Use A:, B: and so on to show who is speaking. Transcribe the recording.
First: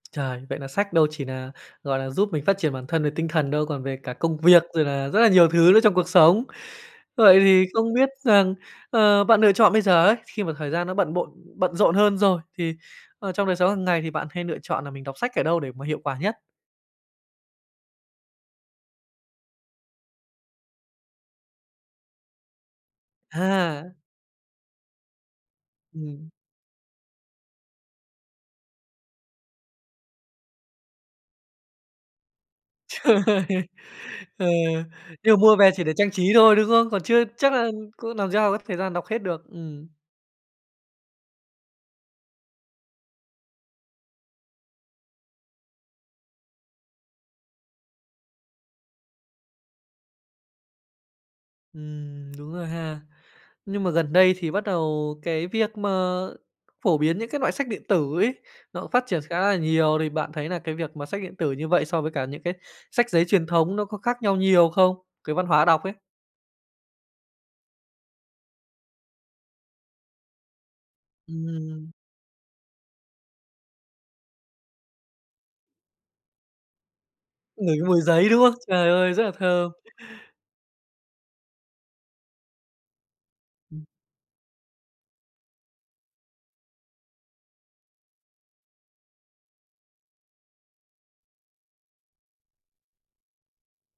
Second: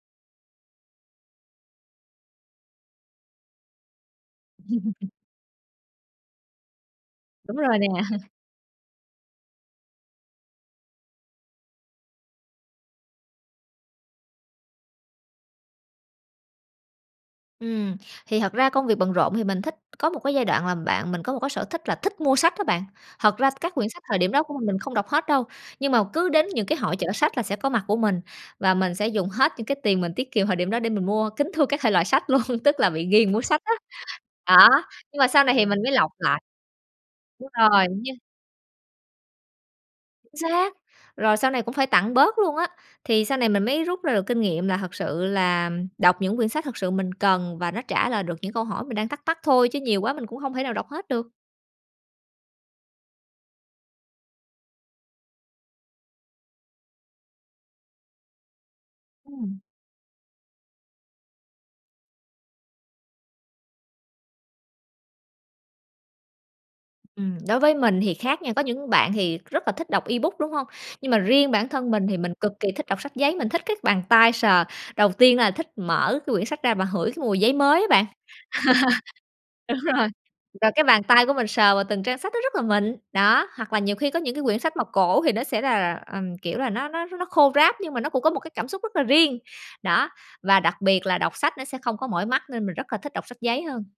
A: Trời! Vậy là sách đâu chỉ nà, gọi là, giúp mình phát triển bản thân về tinh thần đâu, còn về cả công việc rồi là rất là nhiều thứ nữa trong cuộc sống. Vậy
B: Đúng
A: thì
B: rồi nè.
A: không biết rằng, ờ, bạn lựa chọn bây giờ ấy, khi mà thời gian nó bận bộn bận rộn hơn rồi thì, ờ, trong đời sống hàng ngày thì bạn hay lựa chọn là mình đọc sách ở đâu để mà hiệu quả nhất?
B: Ừm, thì thật ra công việc bận rộn thì mình thích có một cái giai đoạn là bạn mình có một cái sở thích là thích mua sách á bạn. Thật ra các quyển
A: Ha.
B: sách thời điểm đó của mình, mình không đọc hết đâu, nhưng mà cứ
A: Ừm.
B: đến những cái hội chợ sách là sẽ có mặt của mình và mình sẽ dùng hết những cái tiền mình tiết kiệm thời điểm đó để mình mua kính thưa các thể loại sách luôn, tức là bị ghiền mua
A: Trời!
B: sách á.
A: Ờ,
B: Đó, nhưng mà
A: nhưng mà
B: sau này
A: mua
B: thì
A: về
B: mình
A: chỉ
B: mới
A: để trang
B: lọc
A: trí
B: lại.
A: thôi, đúng không? Còn chưa
B: Đúng
A: chắc là
B: rồi! Như
A: cũng làm sao có thời gian đọc hết được, ừm.
B: Chính xác! Rồi sau này cũng phải tặng bớt luôn á, thì sau này mình mới rút ra được kinh nghiệm là thật sự là đọc những quyển sách thật sự mình cần và nó trả lời được những câu hỏi mình đang thắc mắc thôi chứ nhiều quá mình cũng hông thể nào đọc hết được.
A: Ừm, đúng rồi ha. Nhưng mà gần đây thì bắt đầu cái việc mà phổ biến những cái loại sách điện tử ấy nó phát triển khá là
B: Ừm.
A: nhiều, thì bạn thấy nà cái việc mà sách điện tử như vậy so với cả những cái sách giấy truyền thống nó có khác nhau nhiều không? Cái văn hóa đọc ấy?
B: Ừm, đối với mình thì khác nha, có những bạn thì rất là thích đọc ebook, đúng hông? Nhưng mà riêng bản thân
A: Ừm.
B: mình thì mình cực kỳ thích đọc sách giấy, mình thích cái bàn tay sờ. Đầu tiên là thích mở cái quyển sách ra và hửi cái mùi giấy
A: Ngửi
B: mới á
A: cái mùi
B: bạn.
A: giấy, đúng không? Trời ơi, rất là thơm!
B: Đúng rồi, và cái bàn tay của mình sờ vào từng trang sách nó rất là mịn. Đó, hoặc là
A: Ừm.
B: nhiều khi có những cái quyển sách mà cổ thì nó sẽ là là, ờm, kiểu là, nó nó nó khô ráp nhưng mà nó cũng có một cái cảm xúc rất là riêng. Đó, và đặc biệt là đọc sách nó sẽ không có mỏi mắt nên mình rất là thích đọc sách giấy hơn.